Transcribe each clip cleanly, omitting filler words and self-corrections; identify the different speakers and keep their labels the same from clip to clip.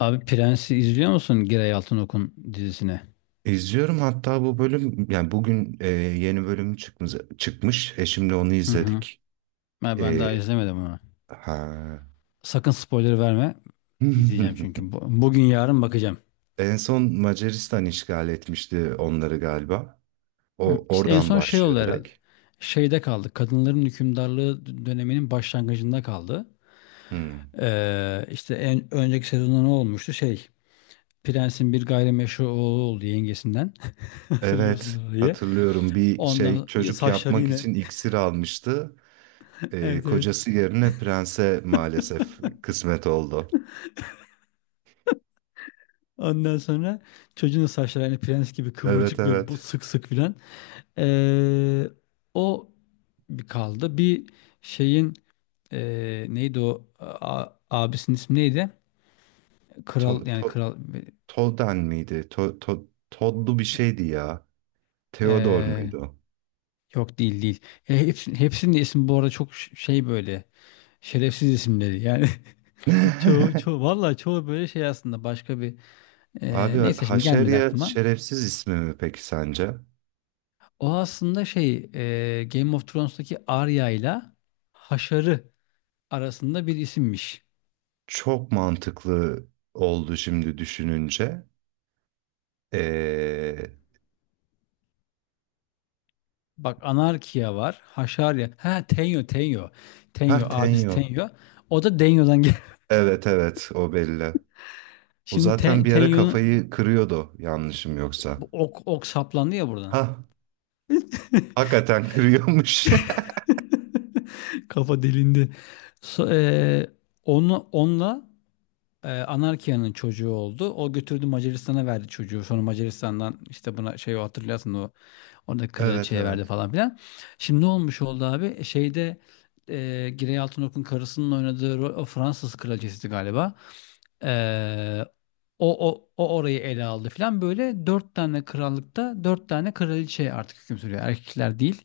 Speaker 1: Abi Prens'i izliyor musun Giray Altınok'un dizisini?
Speaker 2: İzliyorum hatta bu bölüm yani bugün yeni bölümü çıkmış. Eşimle onu
Speaker 1: Hı hı.
Speaker 2: izledik.
Speaker 1: Ben
Speaker 2: E,
Speaker 1: daha izlemedim onu.
Speaker 2: ha.
Speaker 1: Sakın spoiler verme. İzleyeceğim çünkü. Bugün yarın bakacağım.
Speaker 2: En son Macaristan işgal etmişti onları galiba.
Speaker 1: Hı.
Speaker 2: O
Speaker 1: İşte en
Speaker 2: oradan
Speaker 1: son şey
Speaker 2: başlıyor
Speaker 1: oldu
Speaker 2: direkt.
Speaker 1: herhalde. Şeyde kaldı. Kadınların hükümdarlığı döneminin başlangıcında kaldı.
Speaker 2: Hmm.
Speaker 1: İşte en önceki sezonda ne olmuştu? Şey, Prens'in bir gayrimeşru oğlu oldu yengesinden. Hatırlıyorsun
Speaker 2: Evet,
Speaker 1: orayı.
Speaker 2: hatırlıyorum, bir şey
Speaker 1: Ondan
Speaker 2: çocuk
Speaker 1: saçları
Speaker 2: yapmak
Speaker 1: yine.
Speaker 2: için iksir almıştı. E,
Speaker 1: Evet, evet.
Speaker 2: kocası yerine prense maalesef kısmet oldu.
Speaker 1: Ondan sonra çocuğun da saçları hani prens gibi
Speaker 2: Evet,
Speaker 1: kıvırcık ve bu
Speaker 2: evet.
Speaker 1: sık sık filan. Ee, O bir kaldı. Bir şeyin, neydi o, abisinin ismi neydi? Kral,
Speaker 2: To,
Speaker 1: yani
Speaker 2: to,
Speaker 1: kral.
Speaker 2: Tolden miydi? Todlu bir şeydi ya. Theodor
Speaker 1: ee,
Speaker 2: muydu, o?
Speaker 1: Yok, değil, değil. Hepsinin de ismi bu arada çok şey, böyle şerefsiz isimleri. Yani çoğu çoğu vallahi, çoğu böyle şey aslında başka bir,
Speaker 2: Abi,
Speaker 1: neyse, şimdi gelmedi
Speaker 2: Haşerya
Speaker 1: aklıma.
Speaker 2: şerefsiz ismi mi peki sence?
Speaker 1: O aslında şey, Game of Thrones'taki Arya ile Haşar'ı arasında bir isimmiş.
Speaker 2: Çok mantıklı oldu şimdi düşününce. Ee...
Speaker 1: Bak, Anarkia var. Haşarya. Ha, Tenyo, Tenyo.
Speaker 2: Ha,
Speaker 1: Tenyo, abisi
Speaker 2: Tenyo.
Speaker 1: Tenyo. O da Denyo'dan gel.
Speaker 2: Evet, evet, o belli. O
Speaker 1: Şimdi
Speaker 2: zaten bir ara
Speaker 1: Tenyo'nun
Speaker 2: kafayı kırıyordu, yanlışım yoksa.
Speaker 1: bu ok saplandı ya
Speaker 2: Ha,
Speaker 1: buradan.
Speaker 2: hakikaten kırıyormuş.
Speaker 1: Kafa delindi. So- e, onu onunla, Anarkia'nın çocuğu oldu. O götürdü, Macaristan'a verdi çocuğu. Sonra Macaristan'dan işte buna şey, hatırlarsın, o orada
Speaker 2: Evet,
Speaker 1: kraliçeye verdi
Speaker 2: evet,
Speaker 1: falan filan. Şimdi ne olmuş oldu abi? Şeyde, Girey Altınok'un karısının oynadığı rol, o Fransız kraliçesiydi galiba. E, o orayı ele aldı filan. Böyle dört tane krallıkta dört tane kraliçe artık hüküm sürüyor. Erkekler değil.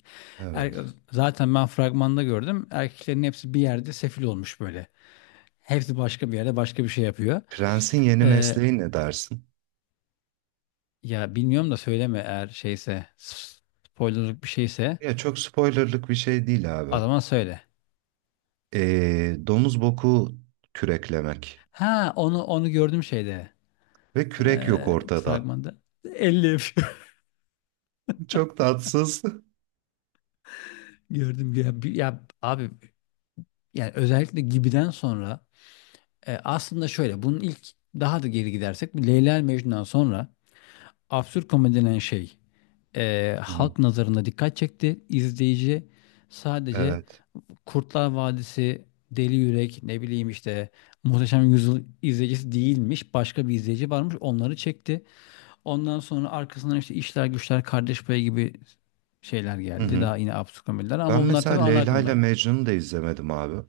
Speaker 1: Er-
Speaker 2: evet.
Speaker 1: Zaten ben fragmanda gördüm. Erkeklerin hepsi bir yerde sefil olmuş böyle. Hepsi başka bir yerde başka bir şey yapıyor.
Speaker 2: Prensin yeni
Speaker 1: E,
Speaker 2: mesleği ne dersin?
Speaker 1: Ya bilmiyorum da söyleme, eğer şeyse, spoilerlık bir şeyse
Speaker 2: Ya çok spoilerlık bir şey değil
Speaker 1: o
Speaker 2: abi.
Speaker 1: zaman söyle.
Speaker 2: Domuz boku küreklemek.
Speaker 1: Ha, onu gördüm şeyde.
Speaker 2: Ve kürek yok ortada.
Speaker 1: Fragmanda. 50 yapıyor.
Speaker 2: Çok tatsız.
Speaker 1: Gördüm ya, ya abi, yani özellikle Gibi'den sonra, aslında şöyle, bunun ilk, daha da geri gidersek, bu Leyla ile Mecnun'dan sonra absürt komedi denen şey
Speaker 2: Hı hı.
Speaker 1: halk nazarında dikkat çekti. İzleyici sadece
Speaker 2: Evet.
Speaker 1: Kurtlar Vadisi, Deli Yürek, ne bileyim işte Muhteşem Yüzyıl izleyicisi değilmiş. Başka bir izleyici varmış. Onları çekti. Ondan sonra arkasından işte işler güçler, Kardeş Payı gibi şeyler
Speaker 2: Hı
Speaker 1: geldi.
Speaker 2: hı.
Speaker 1: Daha yine absürt komediler ama
Speaker 2: Ben
Speaker 1: bunlar
Speaker 2: mesela
Speaker 1: tabii ana
Speaker 2: Leyla ile
Speaker 1: akımdaydı.
Speaker 2: Mecnun'u da izlemedim abi.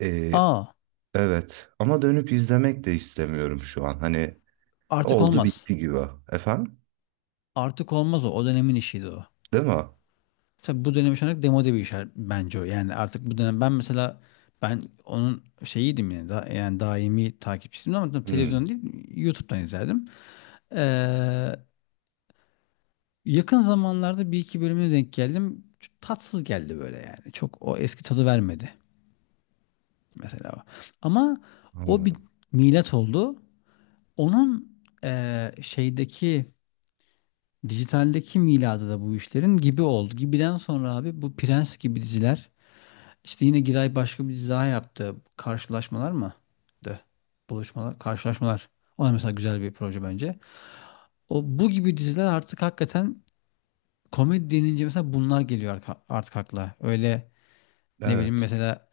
Speaker 2: Ee,
Speaker 1: Aa,
Speaker 2: evet. Ama dönüp izlemek de istemiyorum şu an. Hani
Speaker 1: artık
Speaker 2: oldu
Speaker 1: olmaz.
Speaker 2: bitti gibi. Efendim?
Speaker 1: Artık olmaz o. O dönemin işiydi o.
Speaker 2: Değil mi?
Speaker 1: Tabii bu dönem şu anlık demode bir iş, bence o. Yani artık bu dönem, ben mesela ben onun şeyiydim yani, da, yani daimi takipçisiydim, ama tabii
Speaker 2: Hı,
Speaker 1: televizyon değil, YouTube'dan izlerdim. Ee, Yakın zamanlarda bir iki bölümüne denk geldim. Çok tatsız geldi böyle yani. Çok o eski tadı vermedi mesela. Ama o bir
Speaker 2: anladım.
Speaker 1: milat oldu. Onun şeydeki, dijitaldeki miladı da bu işlerin Gibi oldu. Gibi'den sonra abi, bu Prens gibi diziler, işte yine Giray başka bir dizi daha yaptı. Karşılaşmalar mı? De. Buluşmalar, karşılaşmalar. O da mesela güzel bir proje bence. O, bu gibi diziler artık hakikaten komedi denince mesela bunlar geliyor artık akla. Öyle, ne bileyim,
Speaker 2: Evet.
Speaker 1: mesela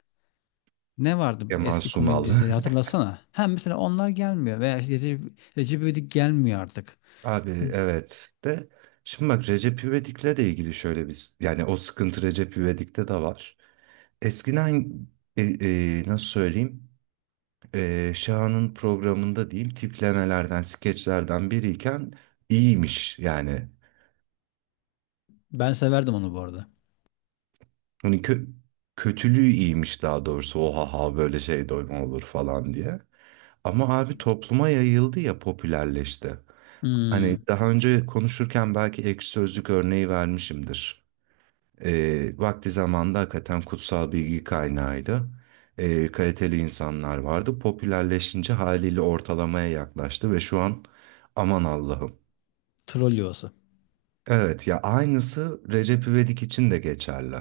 Speaker 1: ne vardı bu
Speaker 2: Kemal
Speaker 1: eski komedi
Speaker 2: Sunal.
Speaker 1: dizileri, hatırlasana. Hem mesela onlar gelmiyor, veya işte Recep İvedik gelmiyor artık.
Speaker 2: Abi, evet. De şimdi bak, Recep İvedik'le de ilgili şöyle bir, yani o sıkıntı Recep İvedik'te de var. Eskiden nasıl söyleyeyim, Şahan'ın programında diyeyim, tiplemelerden, skeçlerden biriyken iyiymiş yani.
Speaker 1: Ben severdim onu bu arada.
Speaker 2: Hani kötülüğü iyiymiş daha doğrusu. Oha, ha böyle şey de mi olur falan diye. Ama abi topluma yayıldı ya, popülerleşti. Hani
Speaker 1: Hmm,
Speaker 2: daha önce konuşurken belki ekşi sözlük örneği vermişimdir. Vakti zamanında hakikaten kutsal bilgi kaynağıydı. Kaliteli insanlar vardı. Popülerleşince haliyle ortalamaya yaklaştı ve şu an aman Allah'ım.
Speaker 1: troll yuvası.
Speaker 2: Evet ya, aynısı Recep İvedik için de geçerli.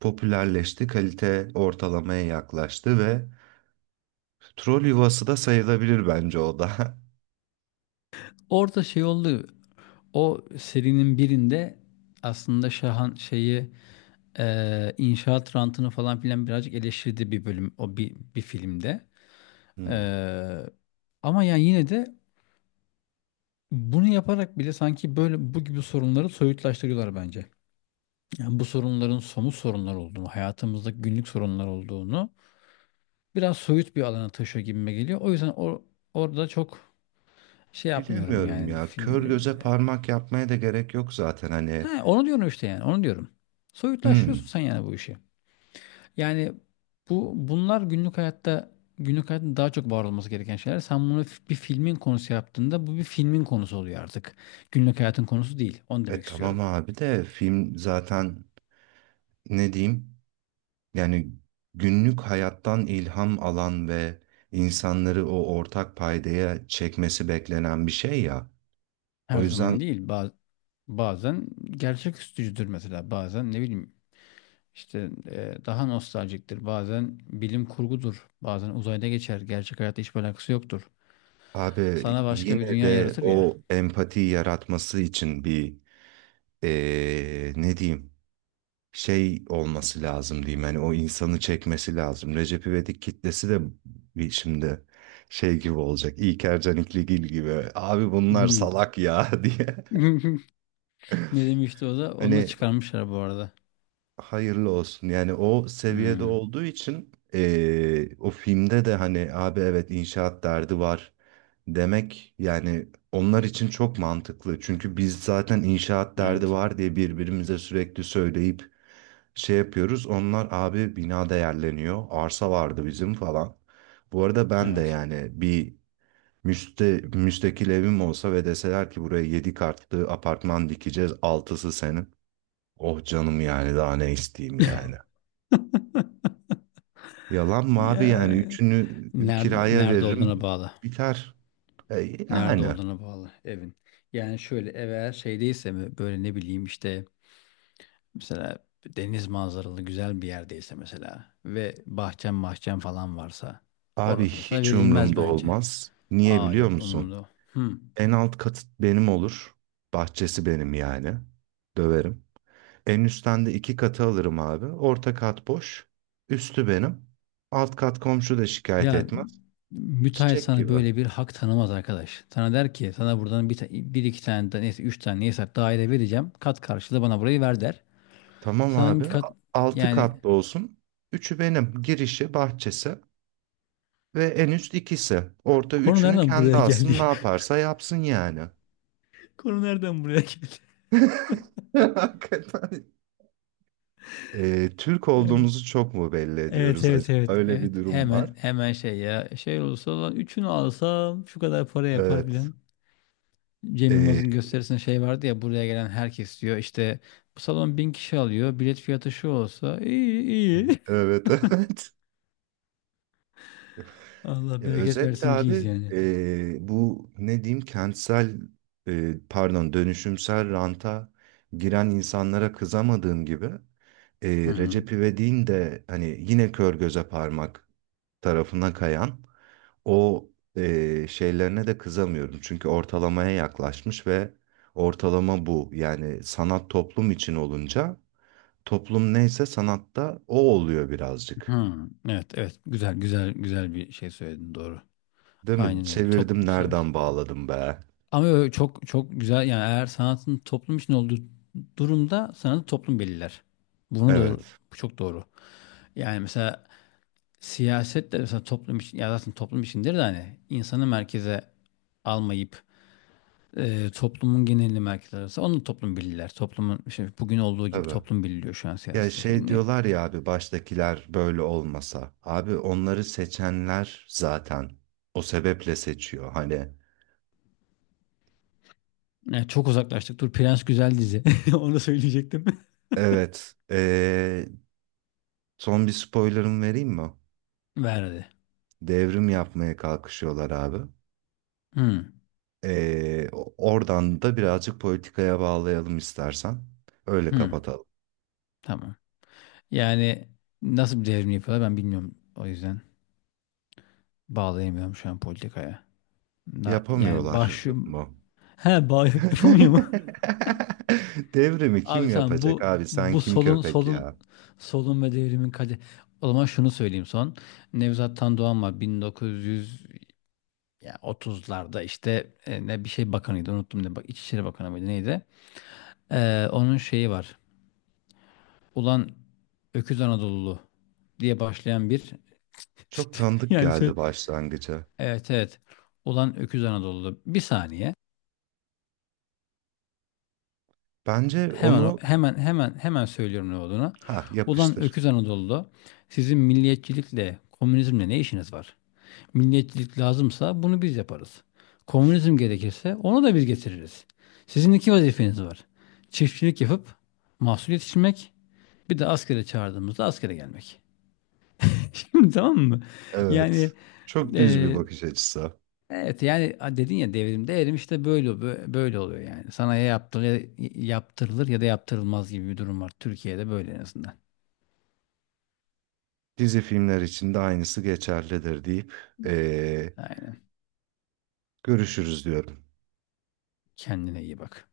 Speaker 2: Popülerleşti, kalite ortalamaya yaklaştı ve troll yuvası da sayılabilir bence o da.
Speaker 1: Orada şey oldu. O serinin birinde aslında Şahan şeyi, inşaat rantını falan filan birazcık eleştirdi bir bölüm, o bir filmde. E,
Speaker 2: Hmm.
Speaker 1: Ama yani yine de, bunu yaparak bile sanki böyle bu gibi sorunları soyutlaştırıyorlar bence. Yani bu sorunların somut sorunlar olduğunu, hayatımızda günlük sorunlar olduğunu biraz soyut bir alana taşıyor gibime geliyor. O yüzden orada çok şey yapmıyorum
Speaker 2: Bilemiyorum
Speaker 1: yani,
Speaker 2: ya. Kör
Speaker 1: filmlerin.
Speaker 2: göze parmak yapmaya da gerek yok zaten, hani.
Speaker 1: He, onu diyorum işte, yani onu diyorum. Soyutlaştırıyorsun
Speaker 2: Hmm.
Speaker 1: sen yani bu işi. Yani bunlar günlük hayatta, günlük hayatın daha çok var olması gereken şeyler. Sen bunu bir filmin konusu yaptığında, bu bir filmin konusu oluyor artık. Günlük hayatın konusu değil. Onu
Speaker 2: E
Speaker 1: demek
Speaker 2: tamam
Speaker 1: istiyorum.
Speaker 2: abi, de film zaten, ne diyeyim? Yani günlük hayattan ilham alan ve insanları o ortak paydaya çekmesi beklenen bir şey ya.
Speaker 1: Her
Speaker 2: O yüzden
Speaker 1: zaman değil. Bazen gerçek üstücüdür mesela. Bazen ne bileyim, İşte daha nostaljiktir. Bazen bilim kurgudur. Bazen uzayda geçer. Gerçek hayatta hiçbir alakası yoktur.
Speaker 2: abi
Speaker 1: Sana başka bir
Speaker 2: yine
Speaker 1: dünya
Speaker 2: de
Speaker 1: yaratır ya.
Speaker 2: o empati yaratması için bir ne diyeyim, şey olması lazım diyeyim. Yani o insanı çekmesi lazım. Recep İvedik kitlesi de bir şimdi şey gibi olacak. İlker Canikligil gibi. Abi bunlar
Speaker 1: Hmm.
Speaker 2: salak ya, diye.
Speaker 1: Ne demişti o da? Onu da
Speaker 2: Hani
Speaker 1: çıkarmışlar bu arada.
Speaker 2: hayırlı olsun. Yani o seviyede
Speaker 1: Hmm,
Speaker 2: olduğu için o filmde de hani abi evet, inşaat derdi var demek, yani onlar için çok mantıklı. Çünkü biz zaten inşaat derdi
Speaker 1: evet.
Speaker 2: var diye birbirimize sürekli söyleyip şey yapıyoruz. Onlar abi bina değerleniyor, arsa vardı bizim falan. Bu arada ben de
Speaker 1: Evet.
Speaker 2: yani bir müstakil evim olsa ve deseler ki buraya 7 katlı apartman dikeceğiz, altısı senin. Oh canım, yani daha ne isteyeyim yani. Yalan mı abi, yani
Speaker 1: Ya,
Speaker 2: üçünü
Speaker 1: nerede
Speaker 2: kiraya
Speaker 1: nerede olduğuna
Speaker 2: veririm
Speaker 1: bağlı.
Speaker 2: biter. E,
Speaker 1: Nerede
Speaker 2: yani.
Speaker 1: olduğuna bağlı evin. Yani şöyle, ev eğer şeydeyse mi, böyle ne bileyim, işte mesela deniz manzaralı güzel bir yerdeyse mesela ve bahçem falan varsa,
Speaker 2: Abi
Speaker 1: orası mesela
Speaker 2: hiç
Speaker 1: verilmez
Speaker 2: umurumda
Speaker 1: bence.
Speaker 2: olmaz. Niye
Speaker 1: Aa,
Speaker 2: biliyor
Speaker 1: yok
Speaker 2: musun?
Speaker 1: umurumda. Hmm.
Speaker 2: En alt katı benim olur. Bahçesi benim yani. Döverim. En üstten de iki katı alırım abi. Orta kat boş. Üstü benim. Alt kat komşu da şikayet
Speaker 1: Ya
Speaker 2: etmez.
Speaker 1: müteahhit
Speaker 2: Çiçek
Speaker 1: sana
Speaker 2: gibi.
Speaker 1: böyle bir hak tanımaz arkadaş. Sana der ki: sana buradan bir iki tane de, neyse, üç tane neyse daire vereceğim. Kat karşılığı bana burayı ver, der.
Speaker 2: Tamam
Speaker 1: Sana
Speaker 2: abi.
Speaker 1: hangi kat,
Speaker 2: Altı
Speaker 1: yani
Speaker 2: katlı olsun. Üçü benim. Girişi, bahçesi ve en üst ikisi. Orta
Speaker 1: konu
Speaker 2: üçünü
Speaker 1: nereden
Speaker 2: kendi
Speaker 1: buraya geldi?
Speaker 2: alsın, ne yaparsa yapsın yani.
Speaker 1: Konu nereden buraya geldi?
Speaker 2: Hakikaten Türk olduğumuzu çok mu belli
Speaker 1: Evet,
Speaker 2: ediyoruz
Speaker 1: evet,
Speaker 2: acaba?
Speaker 1: evet,
Speaker 2: Öyle bir
Speaker 1: evet,
Speaker 2: durum
Speaker 1: hemen
Speaker 2: var.
Speaker 1: hemen şey, ya şey olursa olan üçünü alsam şu kadar para yapar,
Speaker 2: Evet.
Speaker 1: bilen Cem
Speaker 2: Ee,
Speaker 1: Yılmaz'ın gösterisinde şey vardı ya, buraya gelen herkes diyor işte bu salon 1.000 kişi alıyor, bilet fiyatı şu olsa iyi, iyi
Speaker 2: evet, evet.
Speaker 1: Allah
Speaker 2: Ya
Speaker 1: bereket
Speaker 2: özetle
Speaker 1: versin ciz
Speaker 2: abi,
Speaker 1: yani.
Speaker 2: bu ne diyeyim, kentsel pardon, dönüşümsel ranta giren insanlara kızamadığım gibi, e,
Speaker 1: Hı hı.
Speaker 2: Recep İvedik'in de hani yine kör göze parmak tarafına kayan o şeylerine de kızamıyorum. Çünkü ortalamaya yaklaşmış ve ortalama bu. Yani sanat toplum için olunca, toplum neyse sanatta o oluyor birazcık.
Speaker 1: Hı. Evet, evet, güzel, güzel, güzel bir şey söyledin, doğru.
Speaker 2: Değil mi?
Speaker 1: Aynen öyle, toplum,
Speaker 2: Çevirdim,
Speaker 1: evet.
Speaker 2: nereden bağladım be?
Speaker 1: Ama öyle çok çok güzel, yani eğer sanatın toplum için olduğu durumda sanatı toplum belirler. Bunu doğru,
Speaker 2: Evet,
Speaker 1: bu çok doğru. Yani mesela siyaset de mesela toplum için, ya zaten toplum içindir de, hani insanı merkeze almayıp toplumun genelini merkeze alırsa, onu toplum belirler. Toplumun şey, bugün olduğu gibi
Speaker 2: tabii.
Speaker 1: toplum belirliyor şu an
Speaker 2: Ya
Speaker 1: siyasetin
Speaker 2: şey
Speaker 1: şeyini. Niye?
Speaker 2: diyorlar ya abi, baştakiler böyle olmasa. Abi onları seçenler zaten o sebeple seçiyor. Hani
Speaker 1: Yani çok uzaklaştık. Dur, Prens güzel dizi. Onu söyleyecektim.
Speaker 2: evet, son bir spoiler'ım vereyim mi?
Speaker 1: Verdi.
Speaker 2: Devrim yapmaya kalkışıyorlar abi.
Speaker 1: Hmm.
Speaker 2: Oradan da birazcık politikaya bağlayalım istersen. Öyle
Speaker 1: Hmm.
Speaker 2: kapatalım.
Speaker 1: Tamam. Yani nasıl bir devrim yapıyorlar ben bilmiyorum. O yüzden bağlayamıyorum şu an politikaya. Yani
Speaker 2: Yapamıyorlar
Speaker 1: başım...
Speaker 2: mı?
Speaker 1: He, yapamıyor mu?
Speaker 2: Devrimi
Speaker 1: Abi
Speaker 2: kim
Speaker 1: tamam,
Speaker 2: yapacak abi? Sen
Speaker 1: bu
Speaker 2: kim
Speaker 1: solun
Speaker 2: köpek
Speaker 1: solun
Speaker 2: ya?
Speaker 1: solun ve devrimin kadı. O zaman şunu söyleyeyim son. Nevzat Tan Doğan var 1930'larda, işte ne bir şey bakanıydı, unuttum, ne, bak, İçişleri Bakanı mıydı, neydi? Onun şeyi var. "Ulan Öküz Anadolulu" diye başlayan bir
Speaker 2: Çok tanıdık
Speaker 1: yani
Speaker 2: geldi başlangıca.
Speaker 1: evet, evet. "Ulan Öküz Anadolu'da," bir saniye.
Speaker 2: Bence
Speaker 1: Hemen o-
Speaker 2: onu
Speaker 1: hemen hemen hemen söylüyorum ne olduğunu.
Speaker 2: ha
Speaker 1: "Ulan
Speaker 2: yapıştır.
Speaker 1: öküz Anadolu'da sizin milliyetçilikle, komünizmle ne işiniz var? Milliyetçilik lazımsa bunu biz yaparız. Komünizm gerekirse onu da biz getiririz. Sizin iki vazifeniz var. Çiftçilik yapıp mahsul yetiştirmek, bir de askere çağırdığımızda askere gelmek." Şimdi, tamam mı? Yani
Speaker 2: Evet. Çok düz bir
Speaker 1: e,
Speaker 2: bakış açısı.
Speaker 1: evet, yani dedin ya devrimde erim, işte böyle, böyle oluyor yani. Sana ya yaptırılır, yaptırılır ya da yaptırılmaz gibi bir durum var. Türkiye'de böyle, en azından.
Speaker 2: Dizi filmler için de aynısı geçerlidir deyip eee,
Speaker 1: Aynen.
Speaker 2: görüşürüz diyorum.
Speaker 1: Kendine iyi bak.